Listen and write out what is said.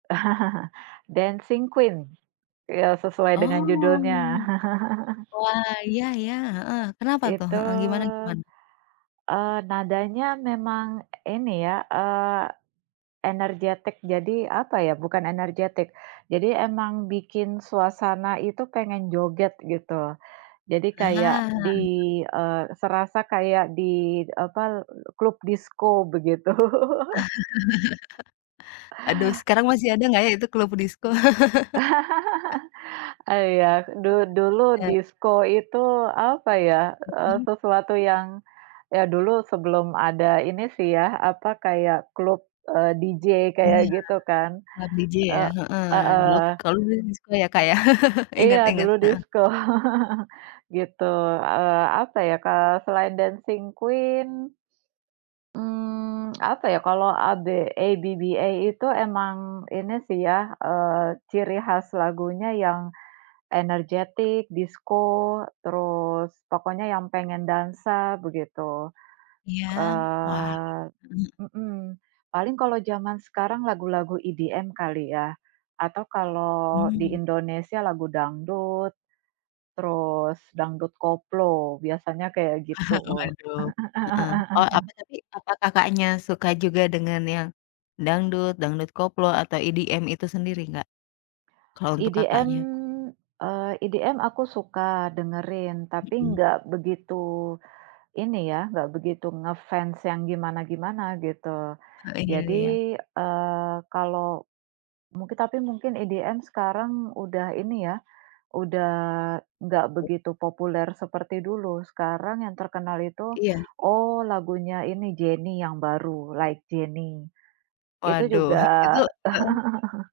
Dancing Queen. Iya, sesuai dengan judulnya. Oh. Wah, iya iya, heeh, kenapa tuh? Itu, Heeh, gimana gimana? eee, nadanya memang ini ya, eee, energetik. Jadi apa ya, bukan energetik. Jadi emang bikin suasana itu pengen joget gitu. Jadi kayak Ah. di, eee, serasa kayak di apa, l klub disko begitu. Aduh, sekarang masih ada nggak ya itu klub disko? Iya. Du Masih dulu muda. disko itu apa ya, eee, Mhm. sesuatu yang ya dulu sebelum ada ini sih ya, apa kayak klub, eee, DJ, Iya. kayak gitu kan? Klub DJ E ya? Heeh. Dulu heeh. kalau dulu disko ya, Kak, ya, inget Iya, inget, dulu heeh. disko, gitu. Eee, apa ya, ke selain Dancing Queen, mmm, apa ya, kalau AB ABBA itu emang ini sih ya, eee, ciri khas lagunya yang energetik, disko, terus pokoknya yang pengen dansa, begitu. Iya, wah, Eee mmm. mhm, paling kalau jaman sekarang lagu-lagu EDM kali ya? Atau kalau di Mmm. Indonesia lagu dangdut, terus dangdut koplo, biasanya kayak gitu. Waduh, heeh. Oh, apa tadi, apa Kakaknya suka juga dengan yang dangdut, dangdut koplo atau EDM itu sendiri nggak? Kalau untuk EDM, Kakaknya. eee, EDM, aku suka dengerin, tapi Mhm. nggak begitu ini ya nggak begitu nge-fans yang gimana-gimana gitu. Heeh, iya iya. Jadi, eee, kalau, mungkin tapi mungkin EDM sekarang udah ini ya, udah nggak begitu populer seperti dulu. Sekarang yang terkenal itu, Iya. oh, lagunya ini Jennie yang baru, "Like JENNIE." Itu Waduh. juga Itu heeh.